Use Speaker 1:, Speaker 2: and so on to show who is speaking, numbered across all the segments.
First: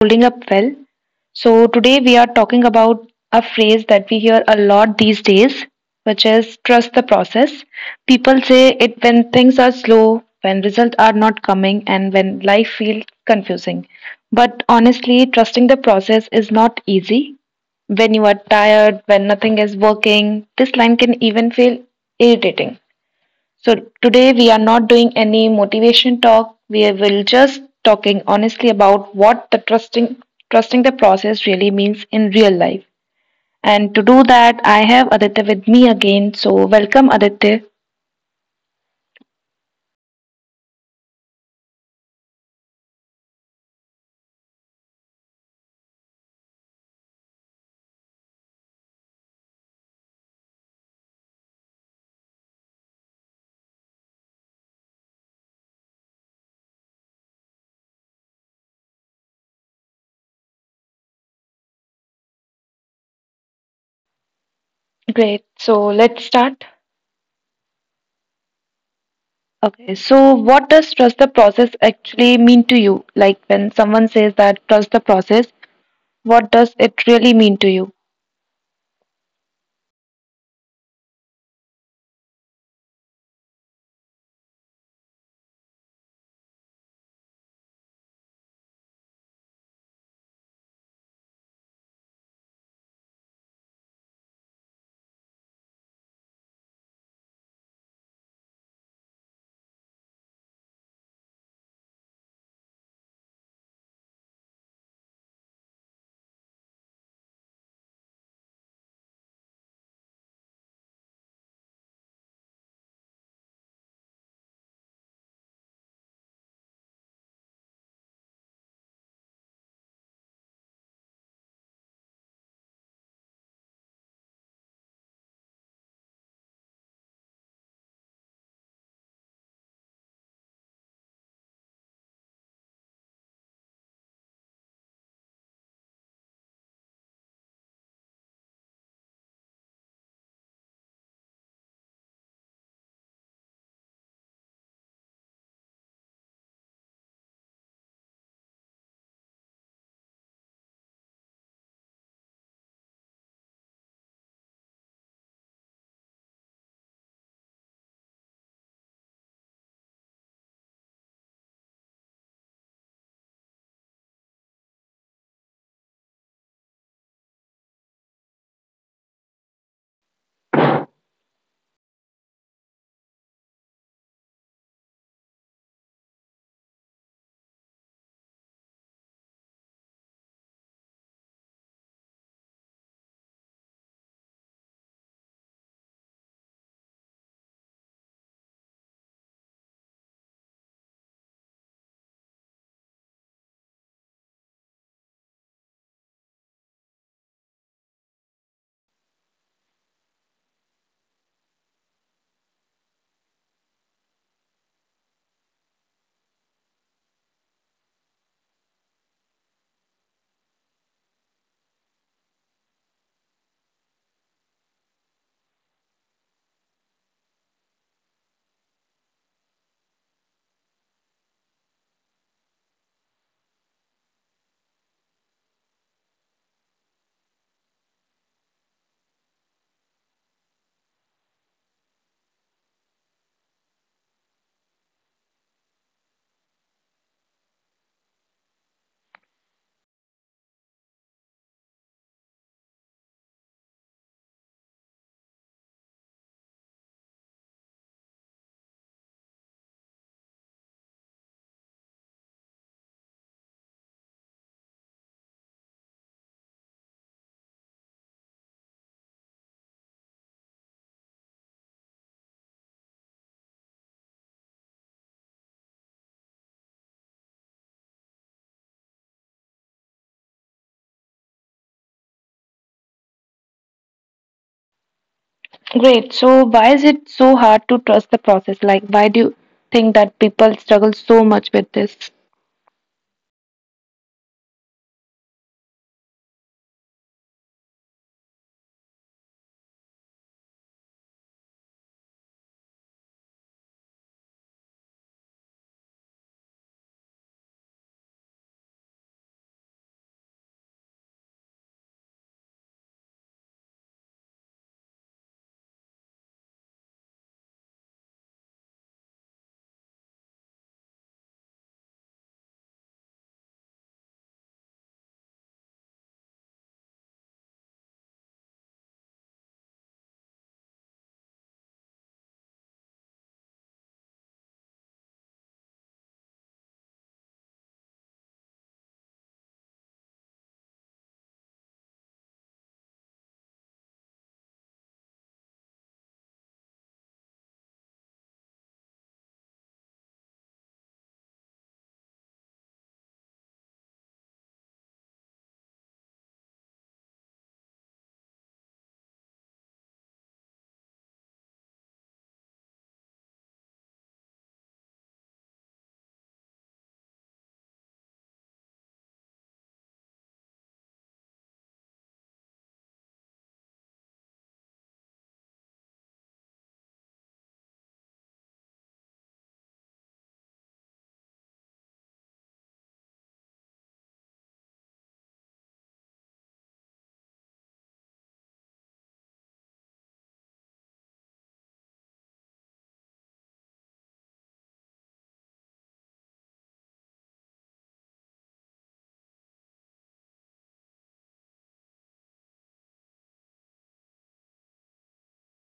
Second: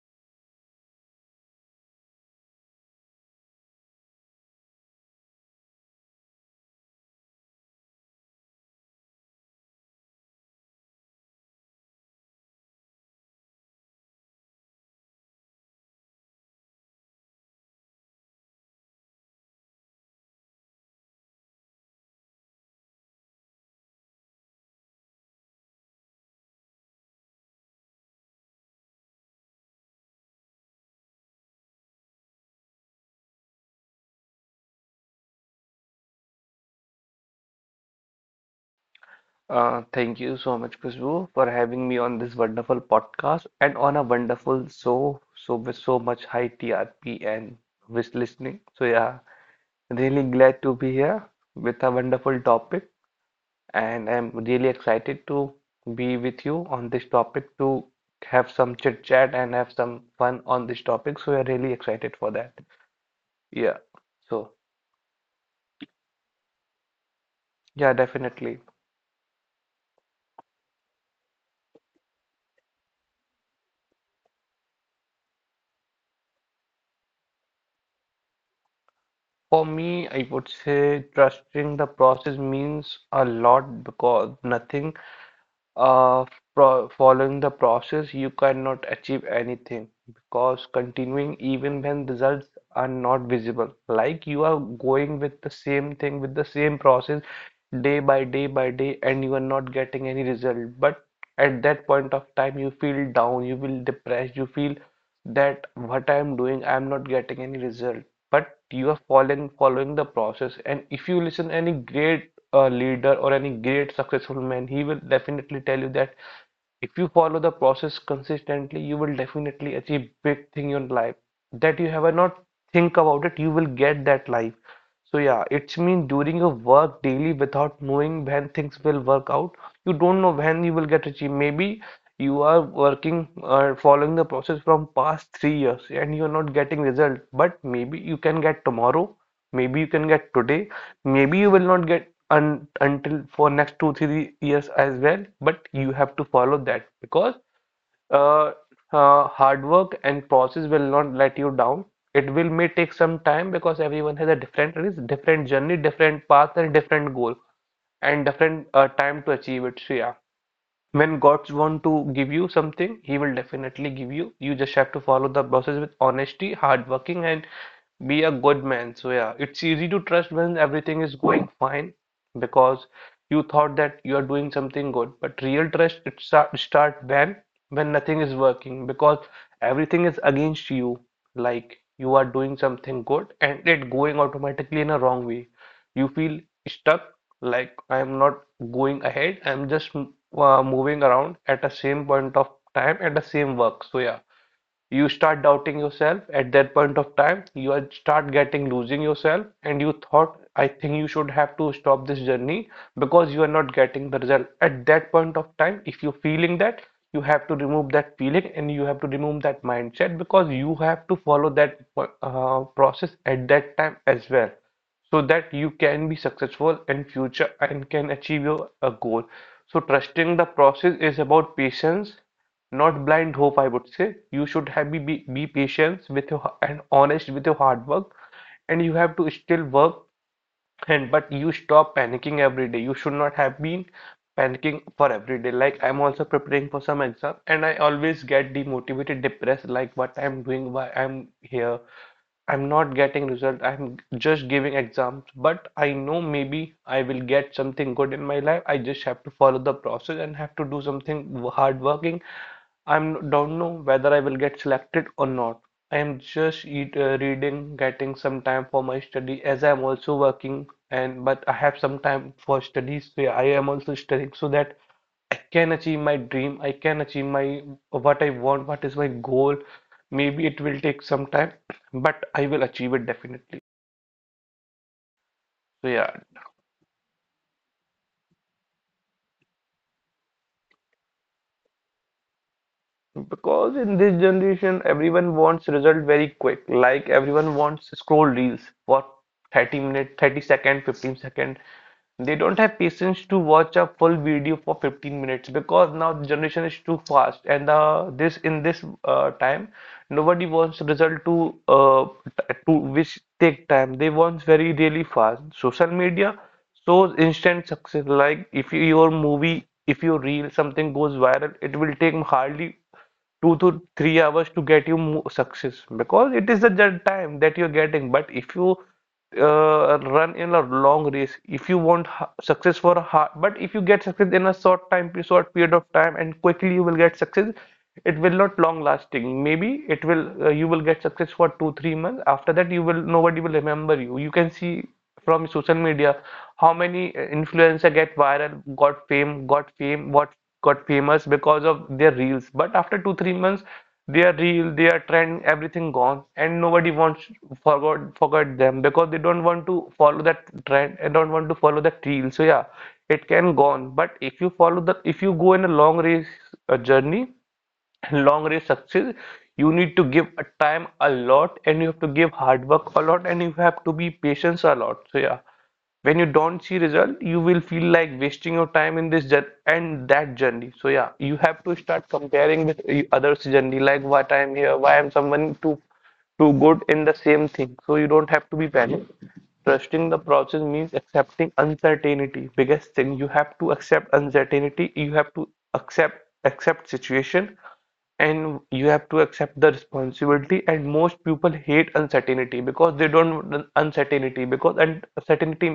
Speaker 1: Holding up well. So, today we are talking about a phrase that we hear a lot these days, which is trust the process. People say it when things are slow, when results are not coming, and when life feels confusing. But honestly, trusting the process is not easy. When you are tired, when nothing is working, this line can even feel irritating. So today we are not doing any motivation talk. We will just talking honestly about what the trusting the process really means in real life. And to do that, I have Aditya with me again. So welcome Aditya.
Speaker 2: Thank you so much, Khushbu, for having me on this wonderful podcast and on a wonderful with so much high TRP and wish listening. So yeah, really glad to be here with a wonderful topic, and I'm really excited to be with you on this topic to have some chit chat and have some fun on this topic. So we're really excited for that. Yeah. So
Speaker 1: Great. So let's start.
Speaker 2: yeah, definitely.
Speaker 1: Okay. So what does trust the process actually mean to you? Like when someone says that trust the process, what does it really mean to you?
Speaker 2: For me, I would say trusting the process means a lot because nothing uh, pro following the process, you cannot achieve anything because continuing even when results are not visible, like you are going with the same thing with the same process day by day by day, and you are not getting any result. But at that point of time, you feel down, you feel depressed, you feel that what I am doing, I am not getting any result. But you are following the process, and if you listen any great a leader or any great successful man, he will definitely tell you that if you follow the process consistently, you will definitely achieve big thing in life that you have not think about it, you will get that life. So yeah, it's mean during your work daily without knowing when things will work out, you don't know when you will get achieved. Maybe you are working or following the process from past 3 years and you're not getting result, but maybe you can get tomorrow, maybe you can get today, maybe you will not get un until for next 2 3 years as well, but you have to follow that because uh, hard work and process will not let you down. It will may take some time because everyone has a different risk, different journey, different path, and different goal, and different time to achieve it. So yeah, when God wants to give you something, He will definitely give you. You just have to follow the process with honesty, hard working, and be a good man. So yeah, it's easy to trust when everything is going fine because you thought that you are doing something good. But real trust it start when nothing is working because everything is against you. Like you are doing something good and it going automatically in a wrong way. You feel stuck, like I'm not going ahead. I'm just moving around at the same point of time at the same work. So yeah, you start doubting yourself at that point of time. Start getting losing yourself, and you thought, I think you should have to stop this journey because you are not getting the result at that point of time. If you're feeling that, you have to remove that feeling and you have to remove that mindset because you have to follow that process at that time as well, so that you can be successful in future and can achieve your a goal. So trusting the process is about patience, not blind hope. I would say you should have be patient with your and honest with your hard work, and you have to still work, and but you stop panicking every day. You should not have been panicking for every day. Like I'm also preparing for some exam and I always get demotivated, depressed, like what I'm doing, why I'm here, I'm not getting result. I'm just giving exams, but I know maybe I will get something good in my life. I just have to follow the process and have to do something hard working. I'm don't know whether I will get selected or not. I am just reading, getting some time for my study as I'm also working, and but I have some time for studies. So I am also studying so that I can achieve my dream, I can achieve my what I want, what is my goal. Maybe it will take some time, but I will achieve it definitely. So yeah,
Speaker 1: Great. So, why is it so hard to trust the process? Like, why do you think that people struggle so much with this?
Speaker 2: because in this generation everyone wants result very quick. Like everyone wants scroll reels for 30 minutes, 30 second, 15 second. They don't have patience to watch a full video for 15 minutes because now the generation is too fast, and this in this time nobody wants result to to which take time. They want very really fast. Social media shows instant success. Like if your movie, if your reel, something goes viral, it will take hardly 2 to 3 hours to get you mo success because it is the time that you're getting. But if you run in a long race, if you want success for a hard, but if you get success in a short time, short period of time, and quickly you will get success, it will not long lasting. Maybe it will you will get success for 2 3 months. After that, you will nobody will remember you. You can see from social media how many influencer get viral, got fame, what got famous because of their reels, but after 2 3 months their reel, their trend, everything gone, and nobody wants forgot them because they don't want to follow that trend and don't want to follow that reel. So yeah, it can gone, but if you follow the if you go in a long race, journey, long race success, you need to give a time a lot, and you have to give hard work a lot, and you have to be patient a lot. So yeah, when you don't see result you will feel like wasting your time in this and that journey. So yeah, you have to start comparing with others journey, like what I'm here, why I'm someone too too good in the same thing, so you don't have to be panicked. Trusting the process means accepting uncertainty. Biggest thing, you have to accept uncertainty. You have to accept situation and you have to accept the responsibility, and most people hate uncertainty because they don't want uncertainty because uncertainty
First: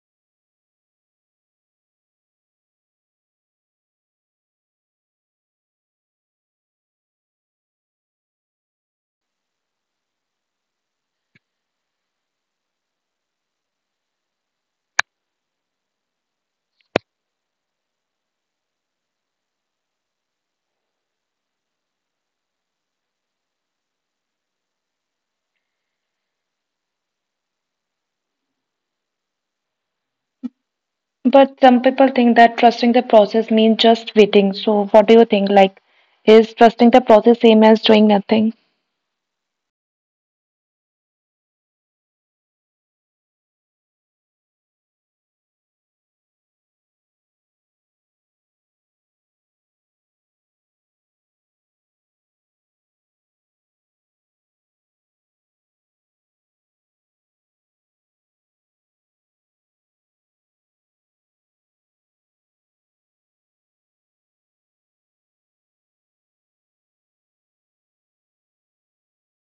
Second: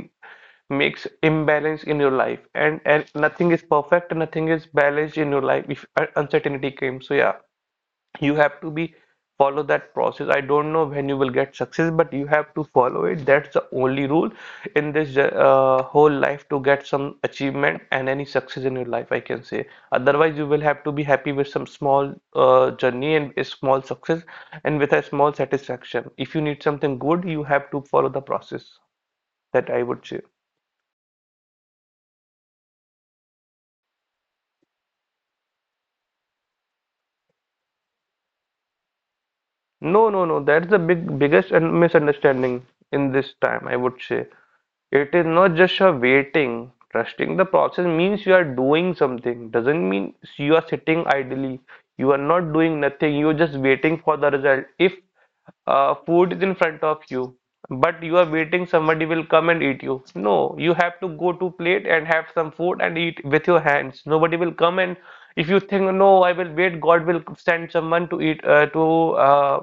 Speaker 2: makes imbalance in your life, and nothing is perfect, nothing is balanced in your life if uncertainty came. So yeah, you have to be follow that process. I don't know when you will get success but you have to follow it. That's the only rule in this whole life to get some achievement and any success in your life, I can say. Otherwise you will have to be happy with some small journey and a small success and with a small satisfaction. If you need something good you have to follow the process, that I would say.
Speaker 1: But some people think that trusting the process means just waiting. So, what do you think? Like, is trusting the process same as doing nothing?
Speaker 2: No, no, no, that's the big biggest and misunderstanding in this time, I would say. It is not just a waiting. Trusting the process means you are doing something. Doesn't mean you are sitting idly. You are not doing nothing. You are just waiting for the result. If food is in front of you, but you are waiting somebody will come and eat you. No, you have to go to plate and have some food and eat with your hands. Nobody will come, and if you think no, I will wait, God will send someone to eat to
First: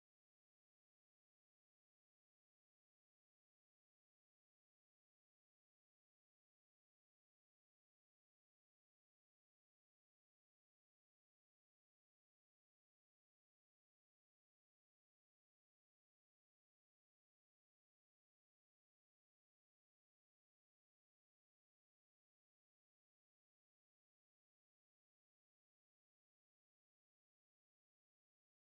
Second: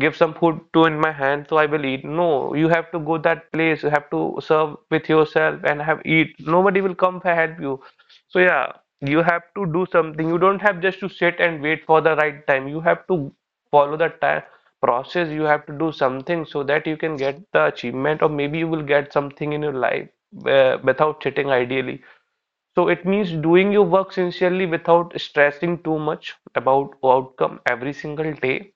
Speaker 2: give some food to in my hand, so I will eat. No, you have to go that place. You have to serve with yourself and have eat. Nobody will come to help you. So yeah, you have to do something. You don't have just to sit and wait for the right time. You have to follow the time process, you have to do something so that you can get the achievement or maybe you will get something in your life without sitting ideally. So it means doing your work sincerely without stressing too much about outcome every single day.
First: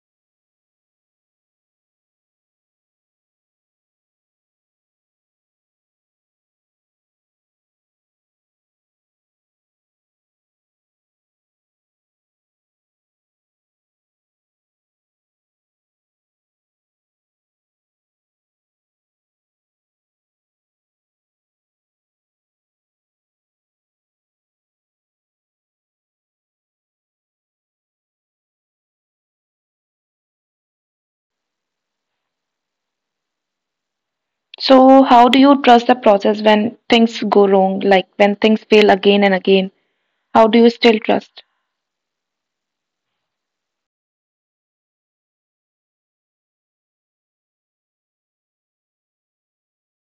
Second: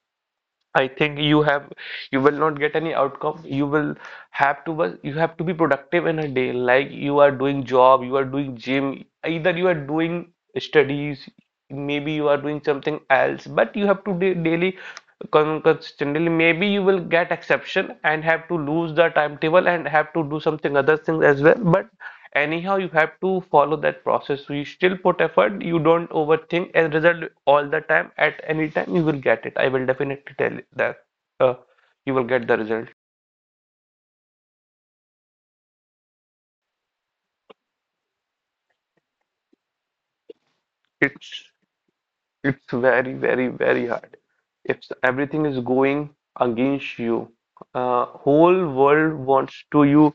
Speaker 2: I think you have you will not get any outcome. You will have to was you have to be productive in a day. Like you are doing job, you are doing gym, either you are doing studies, maybe you are doing something else, but you have to do daily consistently. Maybe you will get exception and have to lose the timetable and have to do something other things as well. But anyhow you have to follow that process, so you still put effort, you don't overthink as a result all the time. At any time you will get it, I will definitely tell you that uh, you will get the result.
Speaker 1: So, how do you trust the process when things go wrong? Like, when things fail again and again, how do you still
Speaker 2: it's
Speaker 1: trust?
Speaker 2: It's very, very, very hard. If everything is going against you, whole world wants to you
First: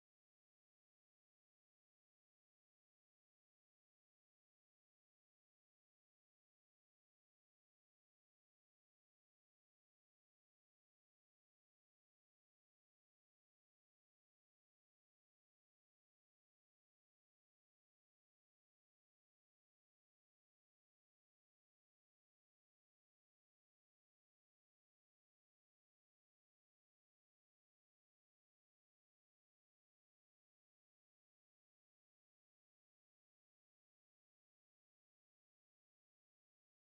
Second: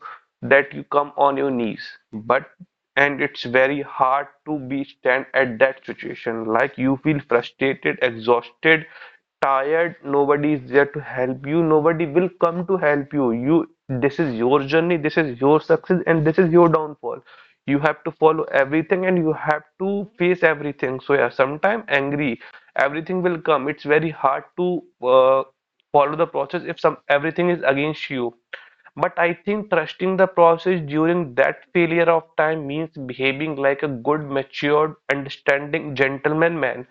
Speaker 2: that you come on your knees. But and it's very hard to be stand at that situation. Like you feel frustrated, exhausted, tired. Nobody is there to help you. Nobody will come to help you. You, this is your journey. This is your success, and this is your downfall. You have to follow everything, and you have to face everything. So yeah, sometimes angry everything will come. It's very hard to follow the process if some everything is against you. But I think trusting the process during that failure of time means behaving like a good matured understanding gentleman man.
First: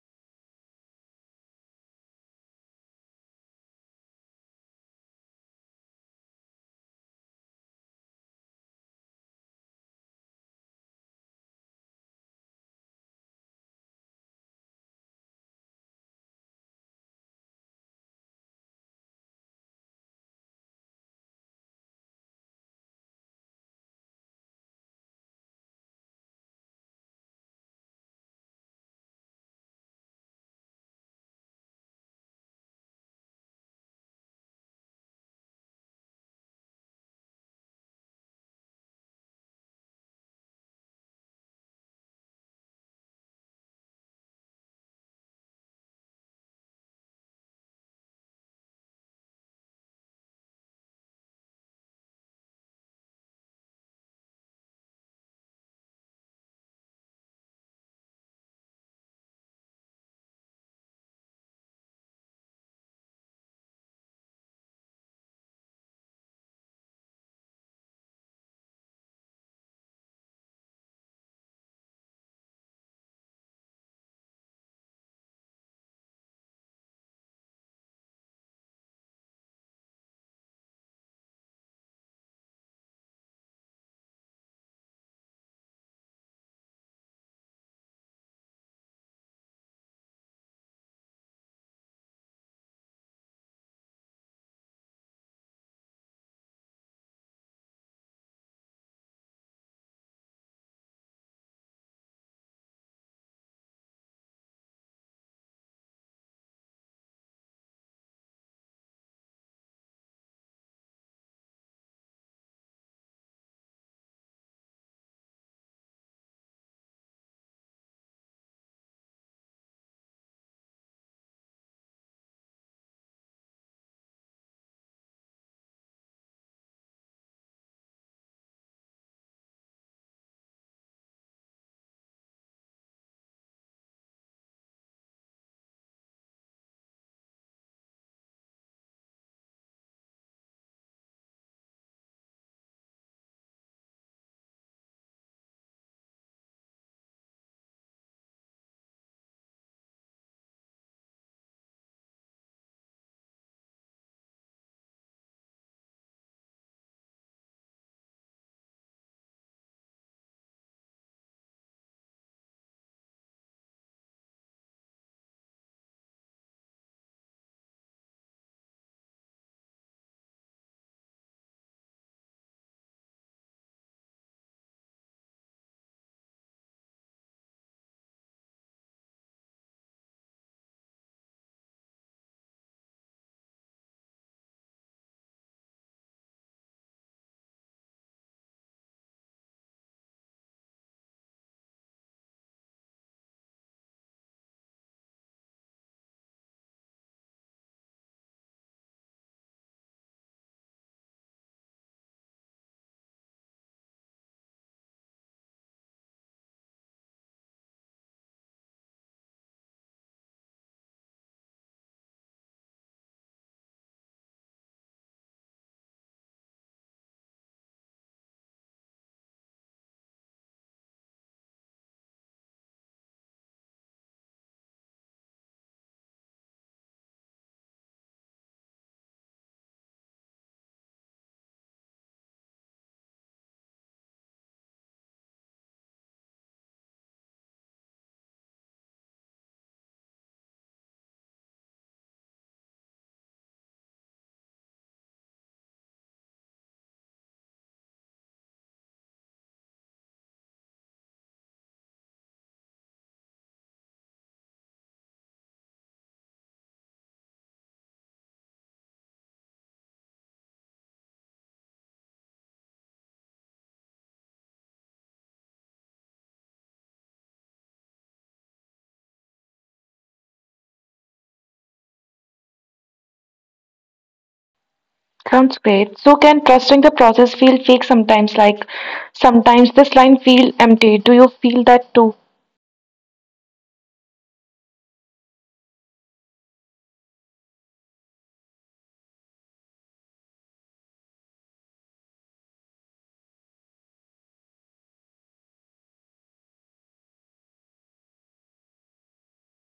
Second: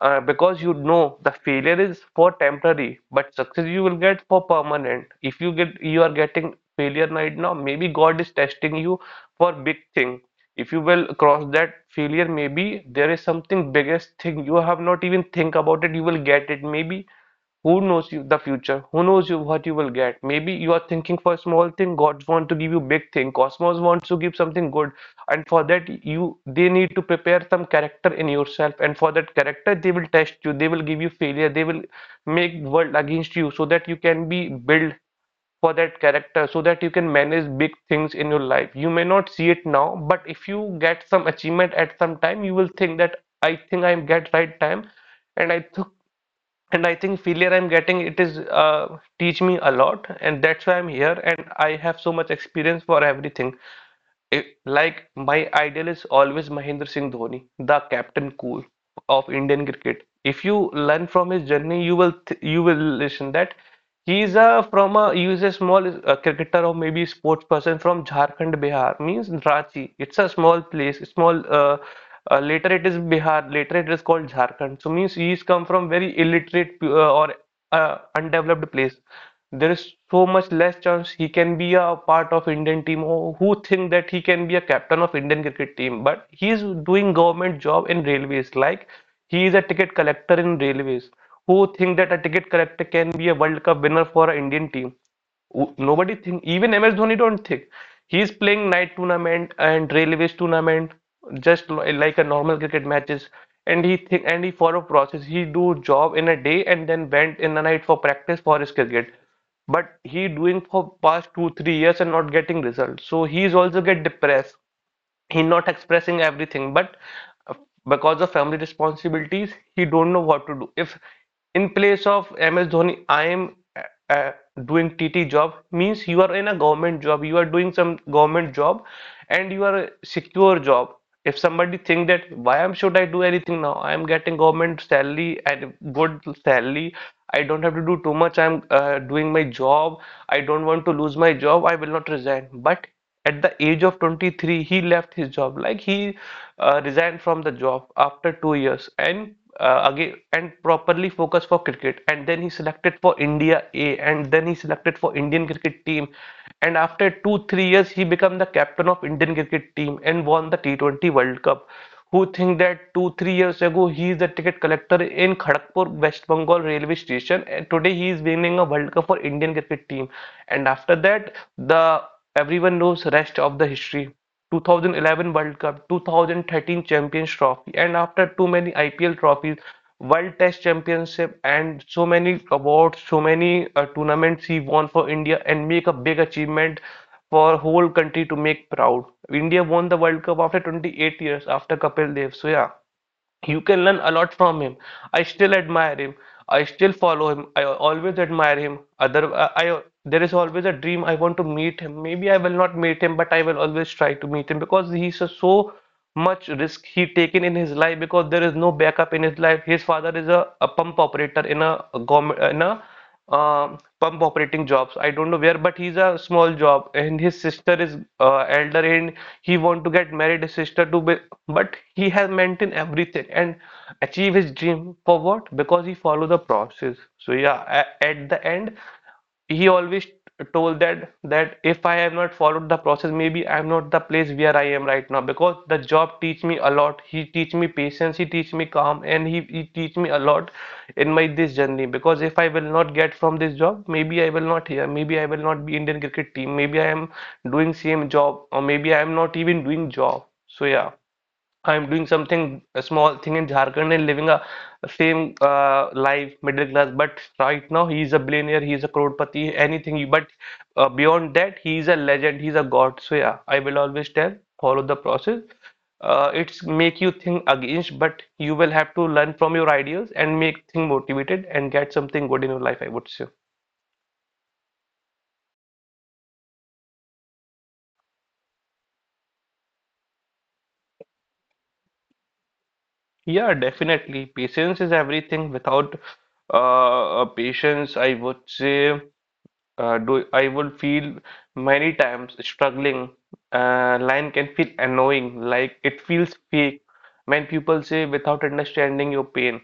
Speaker 2: Because you know the failure is for temporary, but success you will get for permanent. If you get you are getting failure right now, maybe god is testing you for big thing. If you will cross that failure, maybe there is something biggest thing you have not even think about it, you will get it maybe. Who knows you the future, who knows you what you will get? Maybe you are thinking for small thing, god want to give you big thing, cosmos wants to give something good. And for that, you they need to prepare some character in yourself, and for that character they will test you, they will give you failure, they will make world against you, so that you can be built for that character so that you can manage big things in your life. You may not see it now, but if you get some achievement at some time, you will think that I think I get right time, and I took and I think failure I'm getting it is teach me a lot, and that's why I'm here, and I have so much experience for everything. Like my idol is always Mahendra Singh Dhoni, the captain cool of Indian cricket. If you learn from his journey, you will listen that he's a from a he's a small cricketer or maybe sports person from Jharkhand, Bihar. Means Ranchi. It's a small place. Small. Later it is Bihar. Later it is called Jharkhand. So means he's come from very illiterate or undeveloped place. There is so much less chance he can be a part of Indian team, or who think that he can be a captain of Indian cricket team. But he is doing government job in railways. Like he is a ticket collector in railways. Who think that a ticket collector can be a World Cup winner for an Indian team? Nobody think. Even MS Dhoni don't think. He's playing night tournament and railways tournament just like a normal cricket matches. And he think and he follow process. He do job in a day and then went in the night for practice for his cricket. But he doing for past 2-3 years and not getting results. So he's also get depressed. He not expressing everything, but uh, because of family responsibilities he don't know what to do. If in place of MS Dhoni I am uh, uh, doing tt job. Means you are in a government job, you are doing some government job, and you are a secure job. If somebody think that why am should I do anything now, I am getting government salary and good salary, I don't have to do too much, I am doing my job, I don't want to lose my job, I will not resign. But at the age of 23, he left his job. Like he resigned from the job after 2 years and again and properly focused for cricket. And then he selected for India A. And then he selected for Indian cricket team. And after 2-3 years, he became the captain of Indian cricket team and won the T20 World Cup. Who think that 2-3 years ago he is a ticket collector in Kharagpur, West Bengal railway station, and today he is winning a World Cup for Indian cricket team. And after that, the everyone knows rest of the history. 2011 World Cup, 2013 Champions Trophy, and after too many IPL trophies, World Test Championship, and so many awards, so many tournaments he won for India, and make a big achievement for whole country to make proud. India won the World Cup after 28 years after Kapil Dev. So yeah, you can learn a lot from him. I still admire him. I still follow him. I always admire him. Other, I There is always a dream I want to meet him. Maybe I will not meet him, but I will always try to meet him because he's a so much risk he taken in his life, because there is no backup in his life. His father is a pump operator in a government in a pump operating jobs. I don't know where, but he's a small job and his sister is elder and he want to get married. His sister to be, but he has maintained everything and achieve his dream for what? Because he follow the process. So yeah, at the end he always told that if I have not followed the process, maybe I'm not the place where I am right now because the job teach me a lot. He teach me patience, he teach me calm, and he teach me a lot in my this journey. Because if I will not get from this job, maybe I will not here, maybe I will not be Indian cricket team, maybe I am doing same job, or maybe I am not even doing job. So yeah. I'm doing something a small thing in Jharkhand and living a same life, middle class. But right now he is a billionaire, he is a crorepati, anything. You- But Beyond that, he is a legend, he is a god. So yeah, I will always tell, follow the process. It's make you think against, but you will have to learn from your ideas and make thing motivated and get something good in your life. I would say.
Speaker 1: Sounds great. So, can trusting the process feel fake sometimes? Like, sometimes this line feel empty. Do you feel that too?
Speaker 2: Yeah, definitely. Patience is everything. Without patience, I would say. Do I would feel many times struggling. Line can feel annoying, like it feels fake when people say without understanding your pain.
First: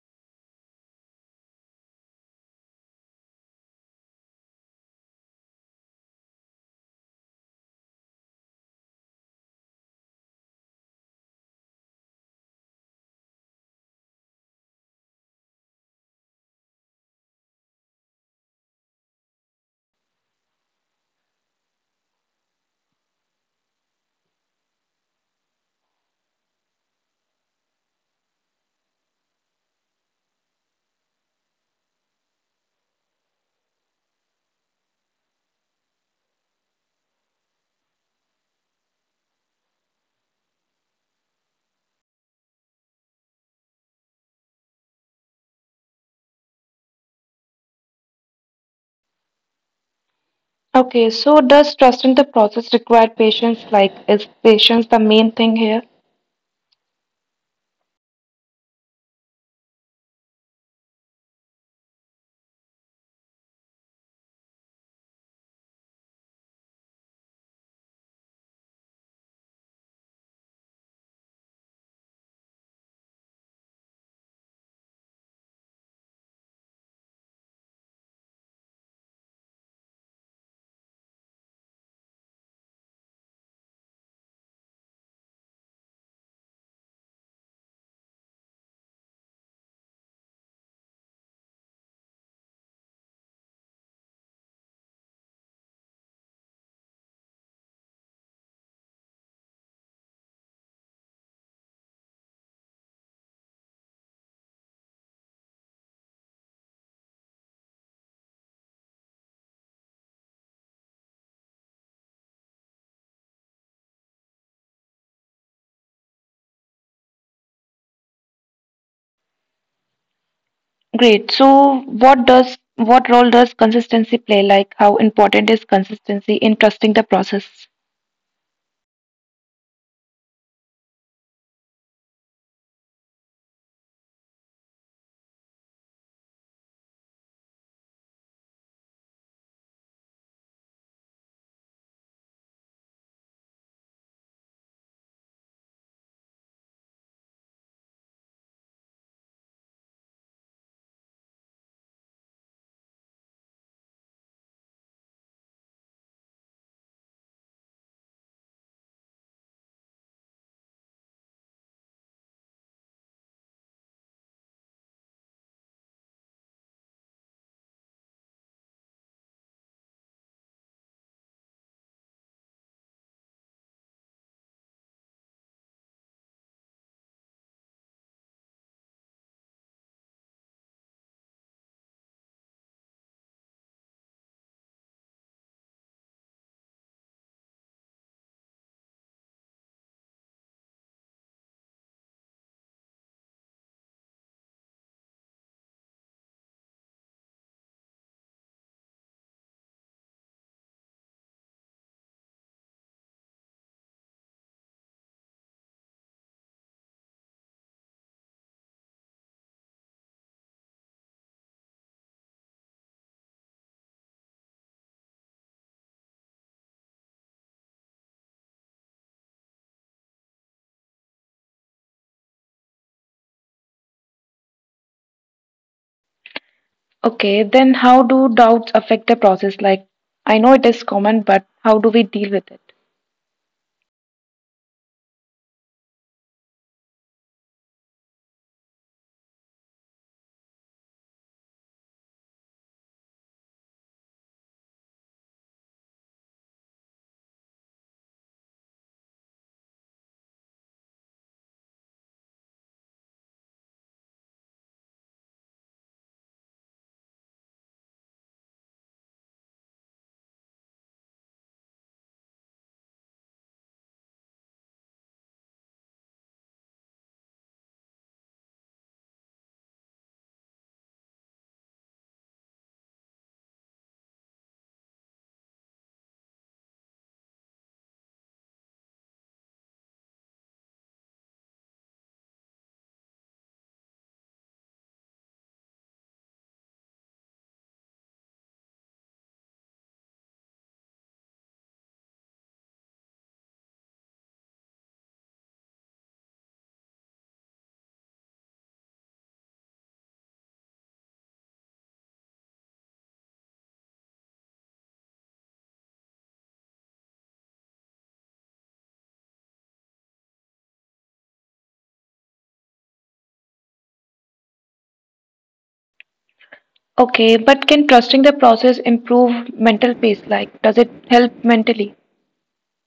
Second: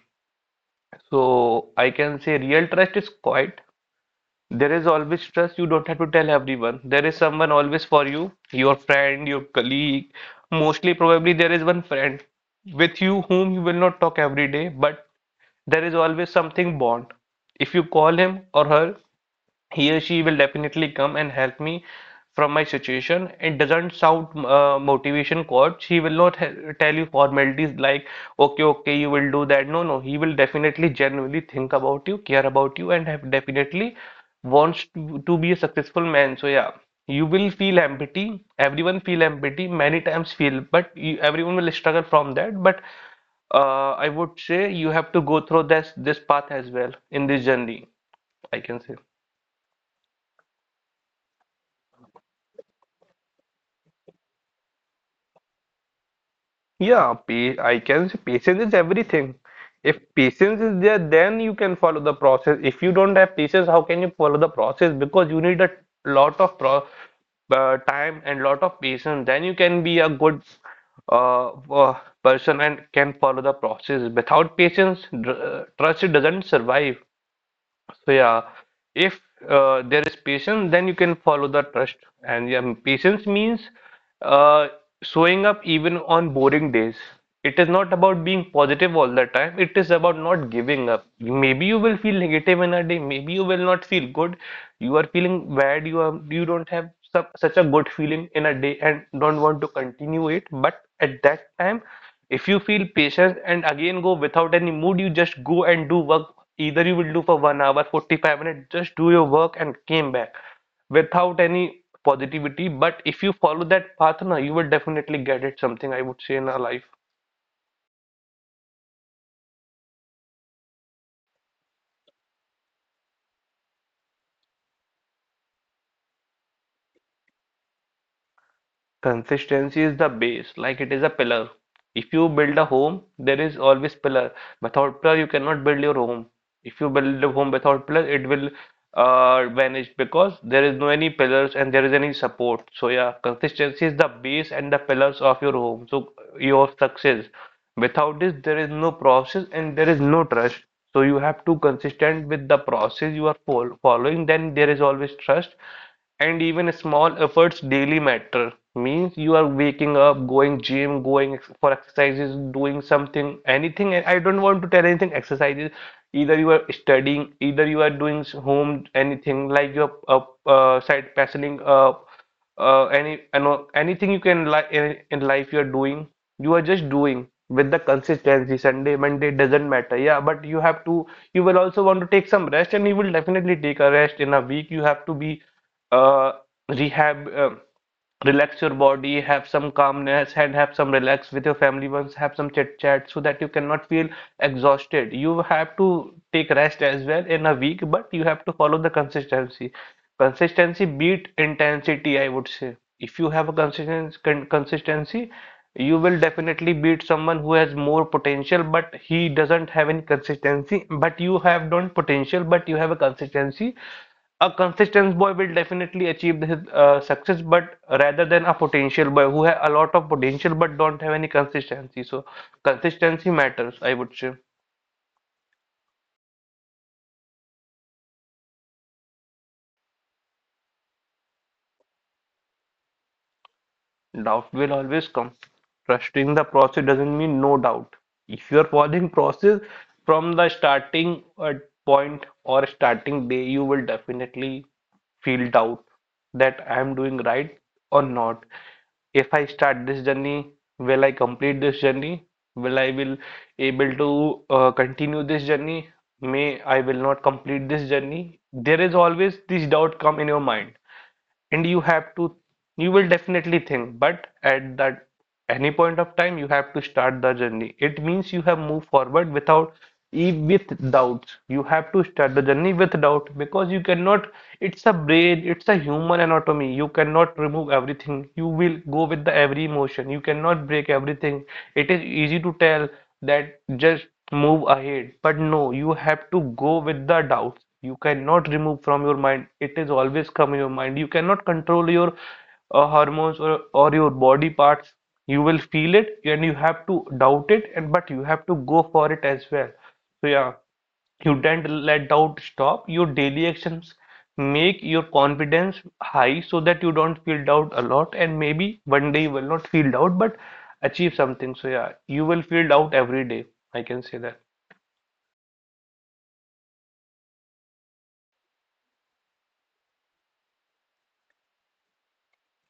Speaker 2: So I can say real trust is quiet. There is always trust. You don't have to tell everyone. There is someone always for you, your friend, your colleague. Mostly, probably there is one friend with you whom you will not talk every day, but there is always something bond. If you call him or her, he or she will definitely come and help me from my situation. It doesn't sound motivation coach. He will not tell you formalities like, okay, okay, you will do that. No, no, he will definitely genuinely think about you, care about you, and have definitely wants to be a successful man. So yeah, you will feel empathy. Everyone feel empathy. Many times feel, but you, everyone will struggle from that. But I would say you have to go through this path as well in this journey. I can say.
Speaker 1: Okay, so does trusting the process require patience? Like, is patience the main thing here?
Speaker 2: Yeah, pa I can say patience is everything. If patience is there, then you can follow the process. If you don't have patience, how can you follow the process? Because you need a lot of pro time and lot of patience. Then you can be a good uh, uh, person and can follow the process. Without patience, trust doesn't survive. So yeah, if there is patience, then you can follow the trust. And yeah, patience means uh, showing up even on boring days. It is not about being positive all the time. It is about not giving up. Maybe you will feel negative in a day. Maybe you will not feel good. You are feeling bad. You don't have such a good feeling in a day and don't want to continue it. But at that time. If you feel patient and again go without any mood, you just go and do work. Either you will do for 1 hour, 45 minutes, just do your work and came back without any positivity. But if you follow that path, na, you will definitely get it something, I would say, in our life.
Speaker 1: Great. So, what does what role does consistency play? Like, how important is consistency in trusting the process?
Speaker 2: Consistency is the base, like it is a pillar. If you build a home, there is always pillar. Without pillar, you cannot build your home. If you build a home without pillar, it will vanish because there is no any pillars and there is any support. So yeah, consistency is the base and the pillars of your home. So your success. Without this, there is no process and there is no trust. So you have to consistent with the process you are following. Then there is always trust, and even small efforts daily matter. Means you are waking up, going gym, going for exercises, doing something, anything. I don't want to tell anything exercises. Either you are studying, either you are doing home, anything like your side passioning, any, anything you can in life, you are doing, you are just doing with the consistency. Sunday Monday doesn't matter, yeah, but you have to, you will also want to take some rest, and you will definitely take a rest in a week. You have to be uh, rehab, relax your body, have some calmness, and have some relax with your family once, have some chit chat, so that you cannot feel exhausted. You have to take rest as well in a week, but you have to follow the consistency. Consistency beat intensity, I would say. If you have a consistent con consistency, you will definitely beat someone who has more potential, but he doesn't have any consistency. But you have don't potential, but you have a consistency. A consistent boy will definitely achieve his success, but rather than a potential boy who has a lot of potential but don't have any consistency. So consistency matters, I would say.
Speaker 1: Okay, then how do doubts affect the process? Like, I know it is common, but how do we deal with it?
Speaker 2: Doubt will always come. Trusting the process doesn't mean no doubt. If you are following process from the starting point or starting day, you will definitely feel doubt that I am doing right or not. If I start this journey, will I complete this journey? Will I will able to continue this journey? May I will not complete this journey? There is always this doubt come in your mind, and you have to, you will definitely think, but at that any point of time, you have to start the journey. It means you have moved forward without with doubts. You have to start the journey with doubt, because you cannot, it's a brain, it's a human anatomy, you cannot remove everything. You will go with the every emotion, you cannot break everything. It is easy to tell that just move ahead. But no, you have to go with the doubts. You cannot remove from your mind. It is always come in your mind. You cannot control your hormones or your body parts. You will feel it, and you have to doubt it, and but you have to go for it as well. So yeah. You don't let doubt stop. Your daily actions make your confidence high, so that you don't feel doubt a lot. And maybe one day you will not feel doubt, but achieve something. So, yeah, you will feel doubt every day. I can say that.
Speaker 1: Okay, but can trusting the process improve mental peace? Like, does it help mentally?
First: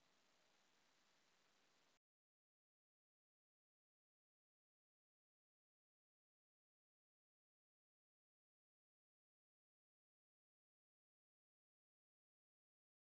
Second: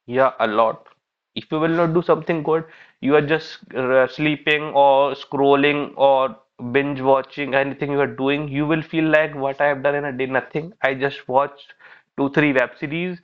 Speaker 2: Yeah, a lot. If you will not do something good, you are just sleeping or scrolling or binge watching, anything you are doing, you will feel like what I have done in a day, nothing. I just watched two, three web series,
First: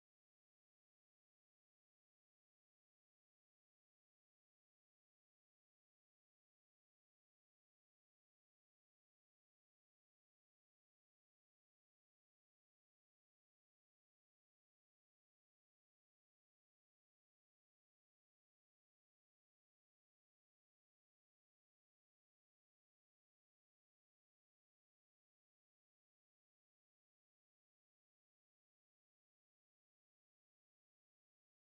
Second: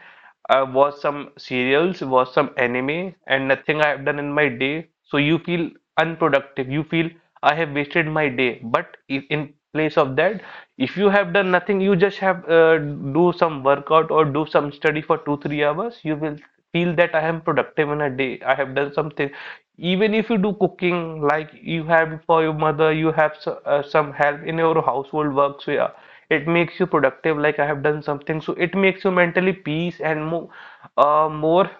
Speaker 2: I watched some serials, watched some anime, and nothing I have done in my day. So you feel unproductive. You feel I have wasted my day. But if in place of that, if you have done nothing, you just have do some workout or do some study for two, 3 hours, you will feel that I am productive in a day. I have done something. Even if you do cooking, like you have for your mother, you have some help in your household work. So yeah, it makes you productive. Like I have done something. So it makes you mentally peace and more, more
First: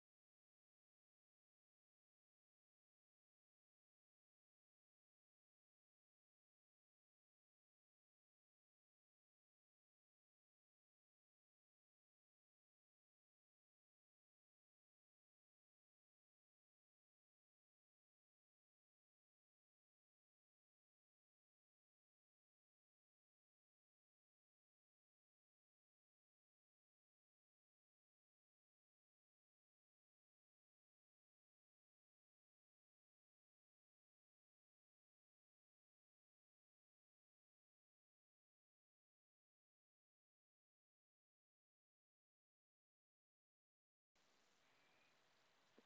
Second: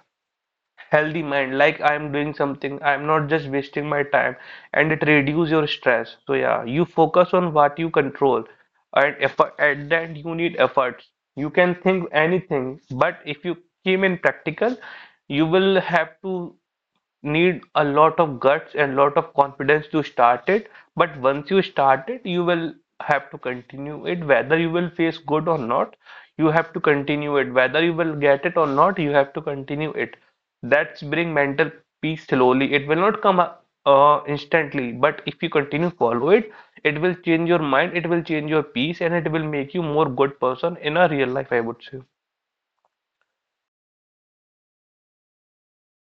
Speaker 2: healthy mind, like I'm doing something, I'm not just wasting my time. And it reduce your stress. So yeah, you focus on what you control, and effort at that, you need efforts. You can think anything, but if you came in practical, you will have to need a lot of guts and lot of confidence to start it. But once you start it, you will have to continue it whether you will face good or not. You have to continue it whether you will get it or not, you have to continue it. That's bring mental peace. Slowly it will not come up, instantly, but if you continue follow it, it will change your mind, it will change your peace, and it will make you more good person in a real life, I would say.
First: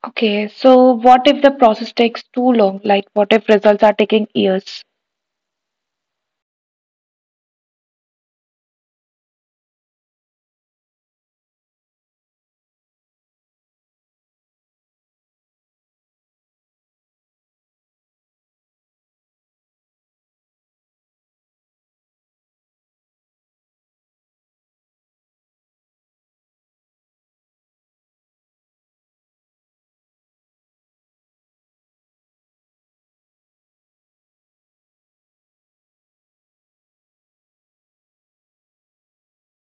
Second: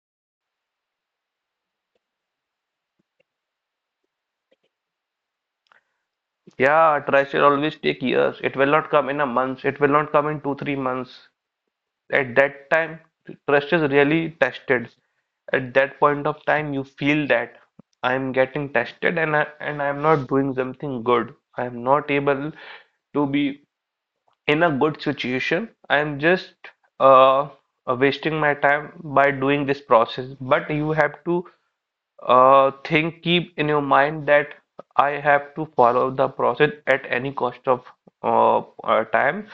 Speaker 1: Okay, so what if the process takes too long? Like, what if results are taking years?
Speaker 2: Yeah, try should always take years. It will not come in a month. It will not come in two, 3 months. At that time, trust is really tested. At that point of time, you feel that I am getting tested, and I am not doing something good, I am not able to be in a good situation. I am just uh, wasting my time by doing this process. But you have to think, keep in your mind that I have to follow the process at any cost of uh, time.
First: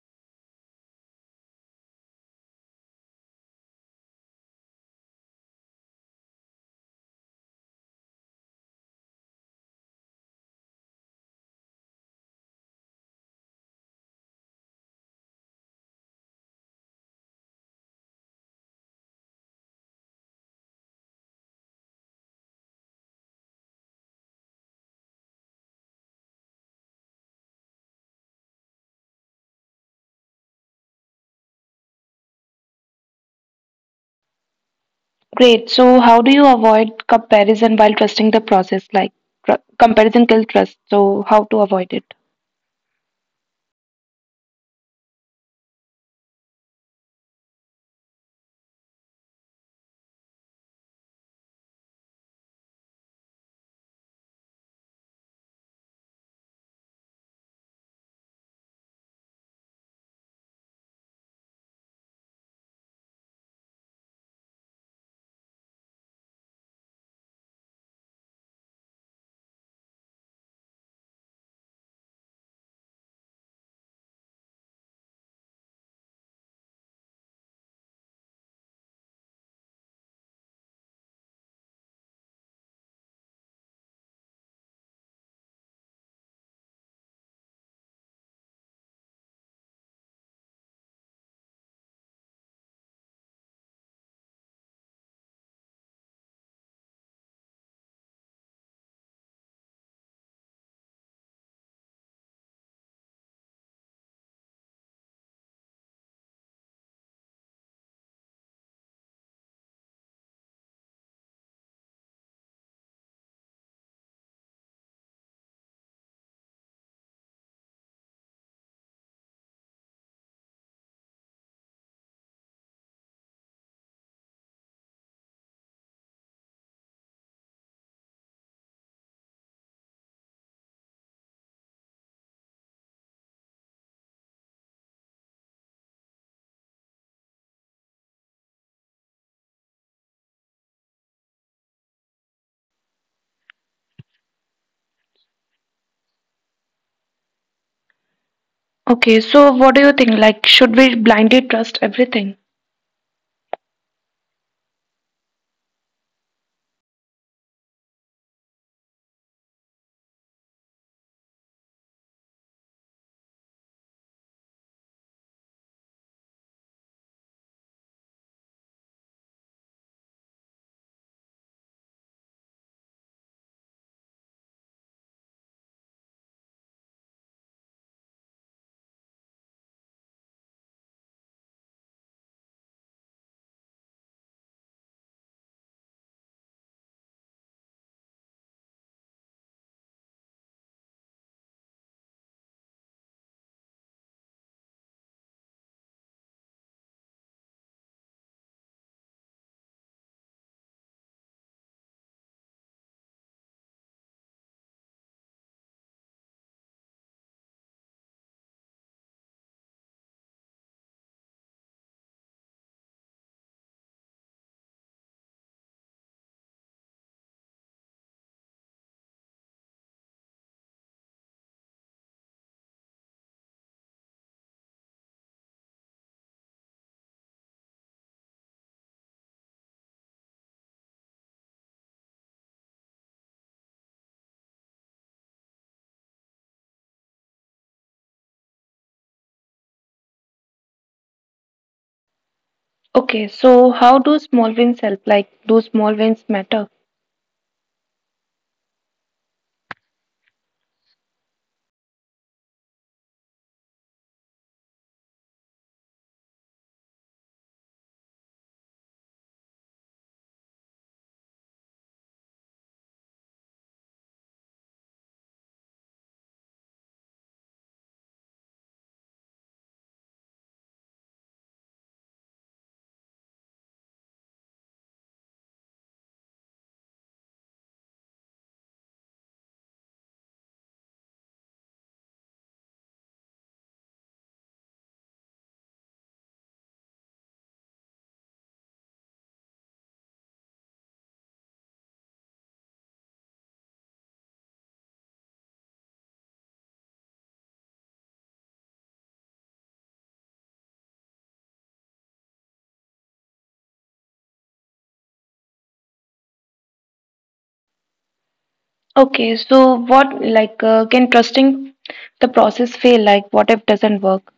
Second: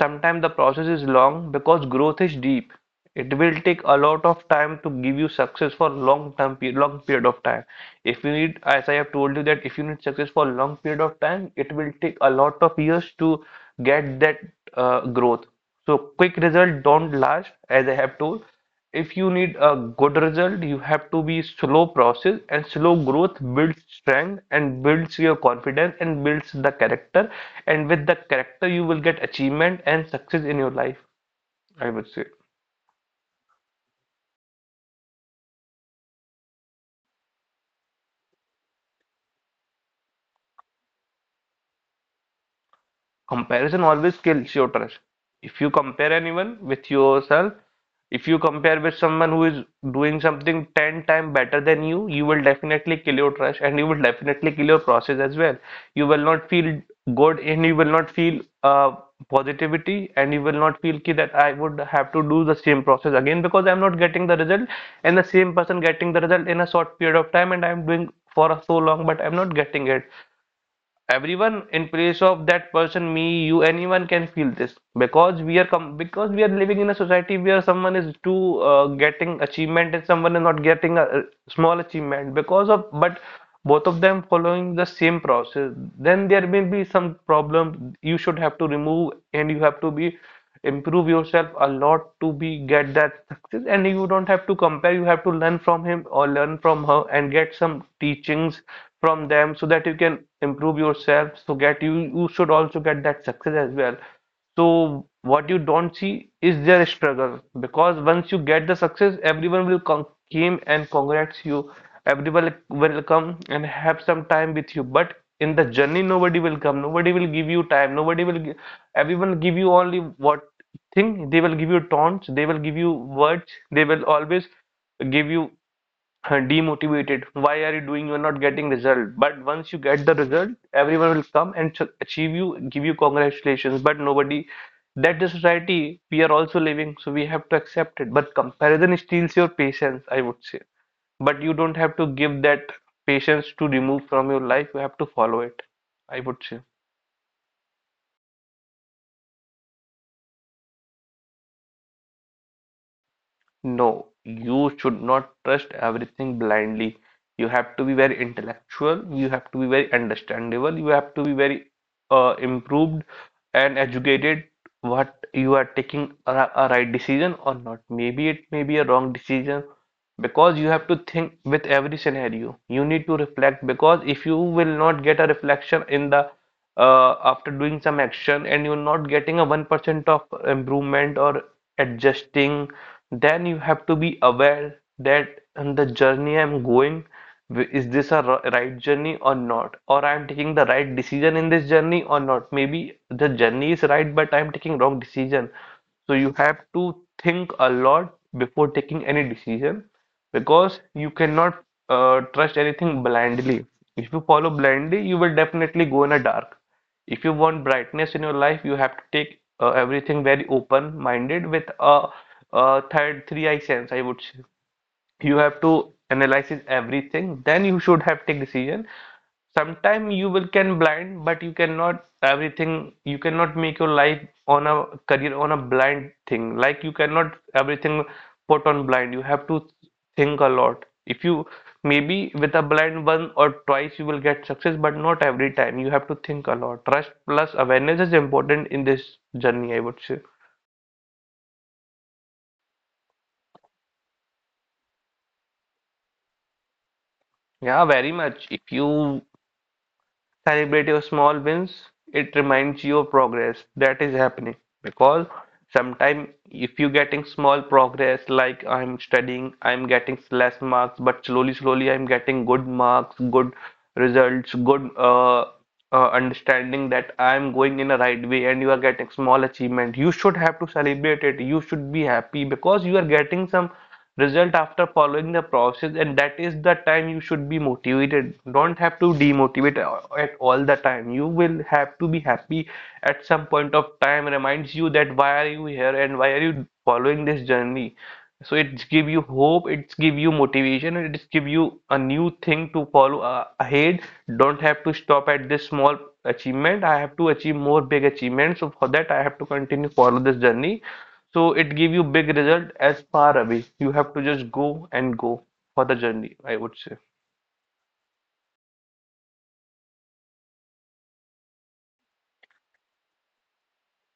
Speaker 2: Sometimes the process is long because growth is deep. It will take a lot of time to give you success for long term period, long period of time. If you need, as I have told you, that if you need success for long period of time, it will take a lot of years to get that growth. So quick result don't last, as I have told. If you need a good result, you have to be slow process, and slow growth builds strength and builds your confidence and builds the character. And with the character, you will get achievement and success in your life, I would say.
Speaker 1: Great. So, how do you avoid comparison while trusting the process? Like, comparison kills trust. So, how to avoid it?
Speaker 2: Comparison always kills your trust. If you compare anyone with yourself, if you compare with someone who is doing something 10 times better than you, you will definitely kill your trust, and you will definitely kill your process as well. You will not feel good, and you will not feel positivity, and you will not feel ki that I would have to do the same process again, because I'm not getting the result, and the same person getting the result in a short period of time, and I'm doing for so long but I'm not getting it. Everyone in place of that person, me, you, anyone can feel this, because we are com because we are living in a society where someone is too getting achievement and someone is not getting a small achievement because of. But both of them following the same process, then there may be some problem you should have to remove, and you have to be improve yourself a lot to be get that success. And you don't have to compare, you have to learn from him or learn from her and get some teachings from them, so that you can improve yourself, so get you, you should also get that success as well. So what you don't see is their struggle, because once you get the success, everyone will con came and congrats you, everyone will come and have some time with you. But in the journey, nobody will come, nobody will give you time, nobody will everyone give you only what thing. They will give you taunts, they will give you words, they will always give you demotivated, why are you doing, you're not getting result. But once you get the result, everyone will come and achieve you, give you congratulations, but nobody. That is society we are also living, so we have to accept it. But comparison steals your patience, I would say. But you don't have to give that patience to remove from your life, you have to follow it, I would say.
Speaker 1: Okay. So, what do you think? Like, should we blindly trust everything?
Speaker 2: No, you should not trust everything blindly. You have to be very intellectual, you have to be very understandable, you have to be very improved and educated, what you are taking a right decision or not. Maybe it may be a wrong decision, because you have to think with every scenario. You need to reflect because if you will not get a reflection in the after doing some action and you're not getting a 1% of improvement or adjusting, then you have to be aware that on the journey I'm going, is this a right journey or not, or I'm taking the right decision in this journey or not. Maybe the journey is right but I'm taking wrong decision. So you have to think a lot before taking any decision because you cannot trust anything blindly. If you follow blindly you will definitely go in a dark. If you want brightness in your life you have to take everything very open minded, with a third three eye sense, I would say. You have to analyze everything, then you should have take decision. Sometimes you will can blind but you cannot everything, you cannot make your life on a career on a blind thing, like you cannot everything put on blind. You have to think a lot. If you maybe with a blind one or twice you will get success, but not every time. You have to think a lot. Trust plus awareness is important in this journey, I would say.
Speaker 1: Okay. So, how do small wins help? Like, do small wins matter?
Speaker 2: Yeah, very much, if you. Celebrate your small wins. It reminds you of progress that is happening. Because sometimes if you're getting small progress, like I'm studying, I'm getting less marks, but slowly, slowly I'm getting good marks, good results, good understanding that I'm going in the right way, and you are getting small achievement. You should have to celebrate it. You should be happy because you are getting some result after following the process, and that is the time you should be motivated. Don't have to demotivate at all the time. You will have to be happy. At some point of time, reminds you that why are you here and why are you following this journey. So it's give you hope, it's give you motivation, and it's give you a new thing to follow ahead. Don't have to stop at this small achievement. I have to achieve more big achievements, so for that I have to continue follow this journey. So it give you big result as far away. You have to just go and go for the journey, I would say.
Speaker 1: Okay. So, what, like, can trusting the process fail? Like, what if doesn't work?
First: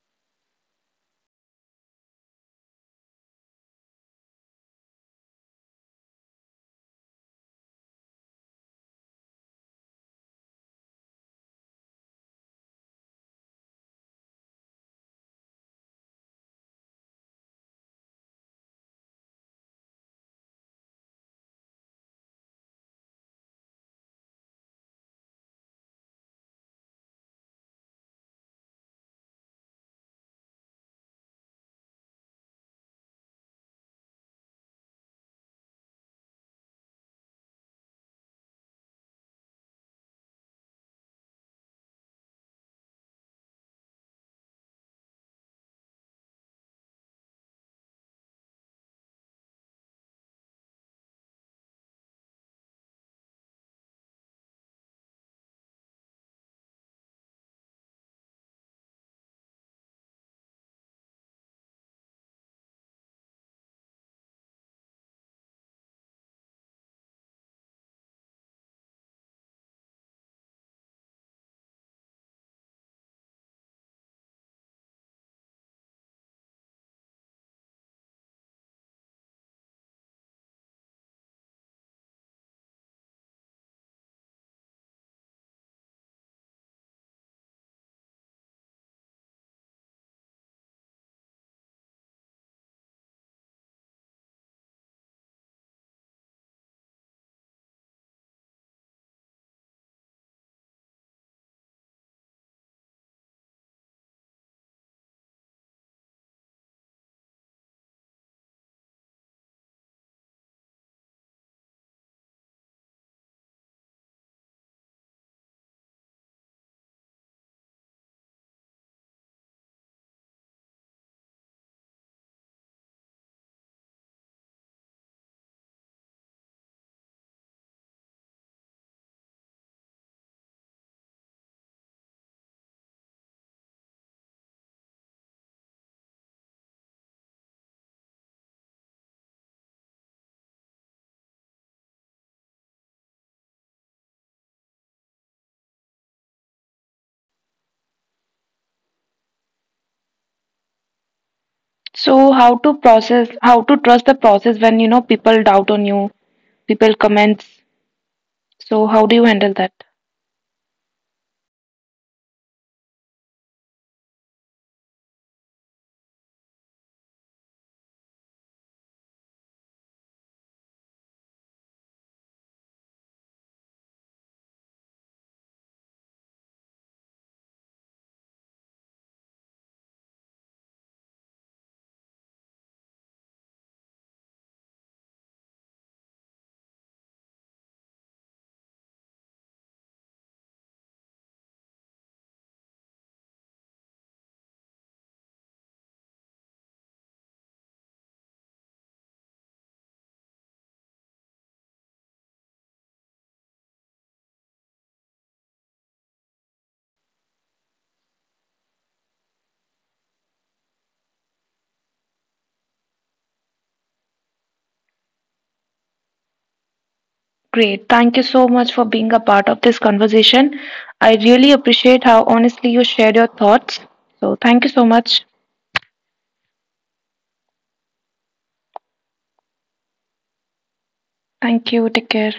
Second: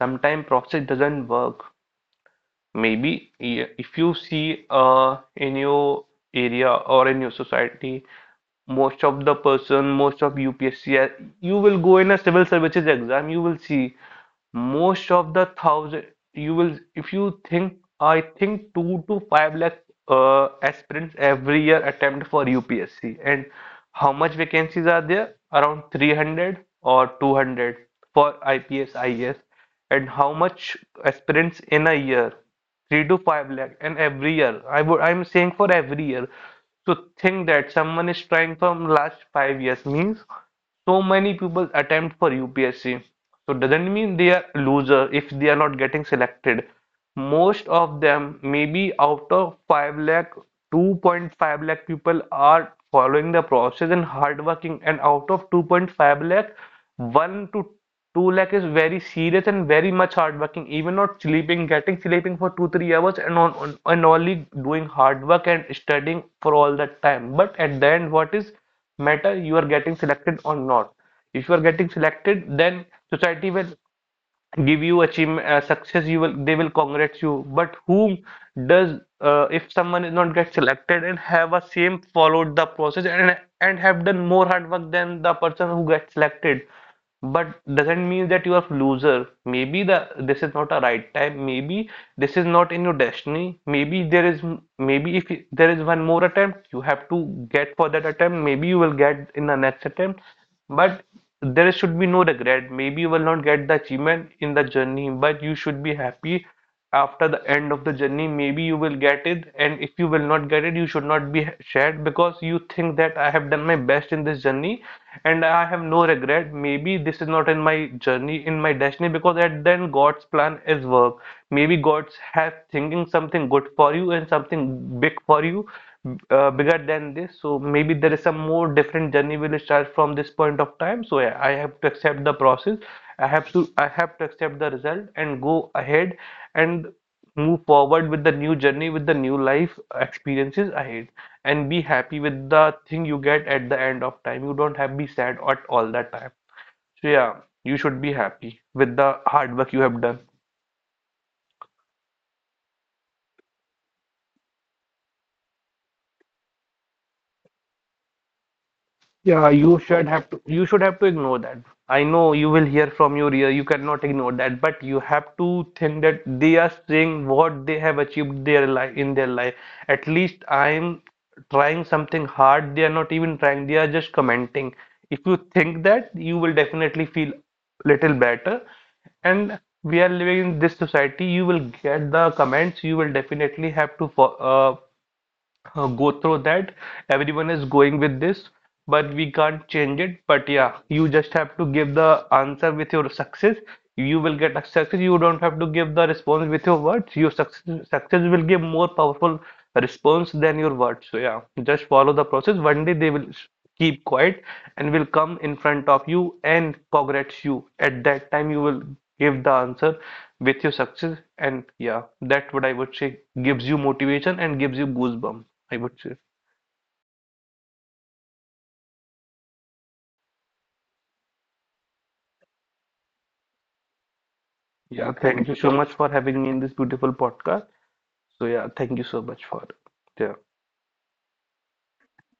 Speaker 2: Sometimes process doesn't work. Maybe, yeah, if you see in your area or in your society, most of the person, most of UPSC, you will go in a civil services exam. You will see most of the thousand, you will, if you think, I think two to five lakh aspirants every year attempt for UPSC. And how much vacancies are there? Around 300 or 200 for IPS, IS. And how much aspirants in a year? Three to five lakh. And every year, I would, I'm saying for every year, to think that someone is trying from last 5 years means so many people attempt for UPSC. So doesn't mean they are loser if they are not getting selected. Most of them, maybe out of 5 lakh, 2.5 lakh people are following the process and hardworking, and out of 2.5 lakh, 1 to 2 lakh is very serious and very much hard working, even not sleeping, getting sleeping for 2 3 hours, and on and only doing hard work and studying for all that time. But at the end what is matter, you are getting selected or not. If you are getting selected, then society will give you achievement, success. You will, they will congratulate you. But whom does, if someone is not get selected and have a same followed the process and have done more hard work than the person who gets selected, but doesn't mean that you are loser. Maybe the this is not a right time. Maybe this is not in your destiny. Maybe there is, maybe if there is one more attempt, you have to get for that attempt. Maybe you will get in the next attempt. But there should be no regret. Maybe you will not get the achievement in the journey, but you should be happy after the end of the journey. Maybe you will get it, and if you will not get it, you should not be sad because you think that I have done my best in this journey and I have no regret. Maybe this is not in my journey, in my destiny, because at then God's plan is work. Maybe God's has thinking something good for you and something big for you, bigger than this. So maybe there is some more different journey will start from this point of time. So yeah, I have to accept the process. I have to accept the result and go ahead and move forward with the new journey, with the new life experiences ahead, and be happy with the thing you get at the end of time. You don't have to be sad at all that time. So yeah, you should be happy with the hard work you have done.
Speaker 1: So, how to process, how to trust the process when, you know, people doubt on you, people comments. So, how do you
Speaker 2: Yeah,
Speaker 1: handle that?
Speaker 2: you should have to ignore that. I know you will hear from your ear, you cannot ignore that, but you have to think that they are saying what they have achieved their life in their life. At least I'm trying something hard. They are not even trying, they are just commenting. If you think that, you will definitely feel little better. And we are living in this society, you will get the comments, you will definitely have to fo uh, go through that. Everyone is going with this, but we can't change it. But yeah, you just have to give the answer with your success. You will get a success. You don't have to give the response with your words. Your success, success will give more powerful response than your words. So yeah, just follow the process. One day they will keep quiet and will come in front of you and congrats you. At that time you will give the answer with your success. And yeah, that what I would say, gives you motivation and gives you goosebumps, I would say.
Speaker 1: Great. Thank you so much for being a part of this conversation. I really appreciate how honestly you shared your thoughts. So, thank you so
Speaker 2: Yeah,
Speaker 1: much.
Speaker 2: thank you so much for having me in this beautiful podcast. So yeah, thank you so much for, yeah.
Speaker 1: Thank you. Take care.